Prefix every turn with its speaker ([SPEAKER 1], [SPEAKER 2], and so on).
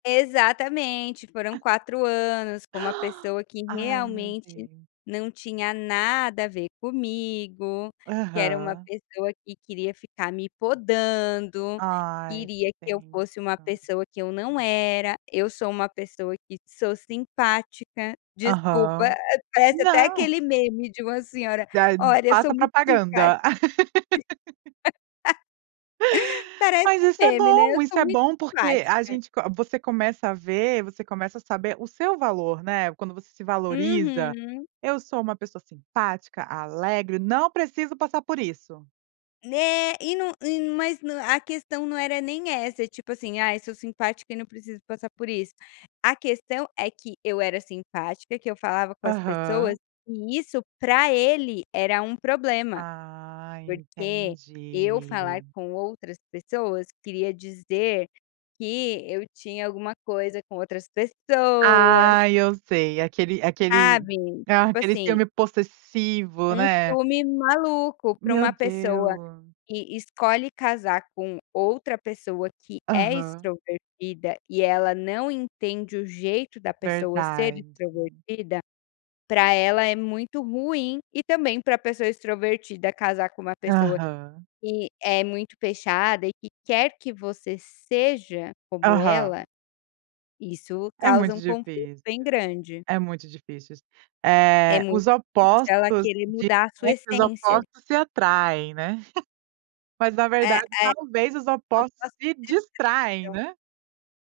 [SPEAKER 1] Exatamente, foram 4 anos com uma pessoa que
[SPEAKER 2] Ai meu
[SPEAKER 1] realmente
[SPEAKER 2] Deus.
[SPEAKER 1] não tinha nada a ver comigo, que era uma
[SPEAKER 2] Aham.
[SPEAKER 1] pessoa que queria ficar me podando,
[SPEAKER 2] Ai, você
[SPEAKER 1] queria que eu
[SPEAKER 2] tem
[SPEAKER 1] fosse uma
[SPEAKER 2] tá.
[SPEAKER 1] pessoa que eu não era, eu sou uma pessoa que sou simpática, desculpa,
[SPEAKER 2] Aham.
[SPEAKER 1] parece até
[SPEAKER 2] Não.
[SPEAKER 1] aquele meme de uma senhora,
[SPEAKER 2] Já
[SPEAKER 1] olha eu sou
[SPEAKER 2] faça
[SPEAKER 1] muito simpática
[SPEAKER 2] propaganda.
[SPEAKER 1] parece
[SPEAKER 2] Mas
[SPEAKER 1] um
[SPEAKER 2] isso é
[SPEAKER 1] meme, né, eu
[SPEAKER 2] bom,
[SPEAKER 1] sou
[SPEAKER 2] isso é
[SPEAKER 1] muito
[SPEAKER 2] bom, porque a
[SPEAKER 1] simpática.
[SPEAKER 2] gente co você começa a ver, você começa a saber o seu valor, né, quando você se valoriza,
[SPEAKER 1] Uhum.
[SPEAKER 2] "Eu sou uma pessoa simpática, alegre, não preciso passar por isso".
[SPEAKER 1] Né, e num e num mas no a questão não era nem essa, tipo assim, "ai sou simpática e não preciso passar por isso", a questão é que eu era simpática, que eu falava com as pessoas
[SPEAKER 2] Aham.
[SPEAKER 1] e isso pra ele era um problema,
[SPEAKER 2] Ah,
[SPEAKER 1] porque eu falar
[SPEAKER 2] entendi.
[SPEAKER 1] com outras pessoas queria dizer que eu tinha alguma coisa com outras pessoas.
[SPEAKER 2] Ah, eu sei, aquele aquele
[SPEAKER 1] Sabe, tipo
[SPEAKER 2] aquele
[SPEAKER 1] assim
[SPEAKER 2] ciúme possessivo,
[SPEAKER 1] um
[SPEAKER 2] né?
[SPEAKER 1] ciúme maluco pra
[SPEAKER 2] Meu
[SPEAKER 1] uma pessoa
[SPEAKER 2] Deus.
[SPEAKER 1] que escolhe casar com outra pessoa que é
[SPEAKER 2] Aham.
[SPEAKER 1] extrovertida e ela não entende o jeito da pessoa ser
[SPEAKER 2] Verdade.
[SPEAKER 1] extrovertida, pra ela é muito ruim e também pra pessoa extrovertida casar com uma pessoa
[SPEAKER 2] Aham.
[SPEAKER 1] que é muito fechada e que quer que você seja como ela,
[SPEAKER 2] Aham.
[SPEAKER 1] isso
[SPEAKER 2] É
[SPEAKER 1] causa
[SPEAKER 2] muito
[SPEAKER 1] um conflito
[SPEAKER 2] difícil,
[SPEAKER 1] bem grande.
[SPEAKER 2] é muito difícil isso,
[SPEAKER 1] É
[SPEAKER 2] eh,
[SPEAKER 1] muito
[SPEAKER 2] os
[SPEAKER 1] [unintelligible] ela
[SPEAKER 2] opostos
[SPEAKER 1] querer
[SPEAKER 2] de
[SPEAKER 1] mudar a sua
[SPEAKER 2] os
[SPEAKER 1] essência.
[SPEAKER 2] opostos se atraem, né, mas na
[SPEAKER 1] É é
[SPEAKER 2] verdade talvez os
[SPEAKER 1] os
[SPEAKER 2] opostos
[SPEAKER 1] opostos
[SPEAKER 2] se
[SPEAKER 1] se
[SPEAKER 2] distraem,
[SPEAKER 1] [unintelligible]
[SPEAKER 2] né.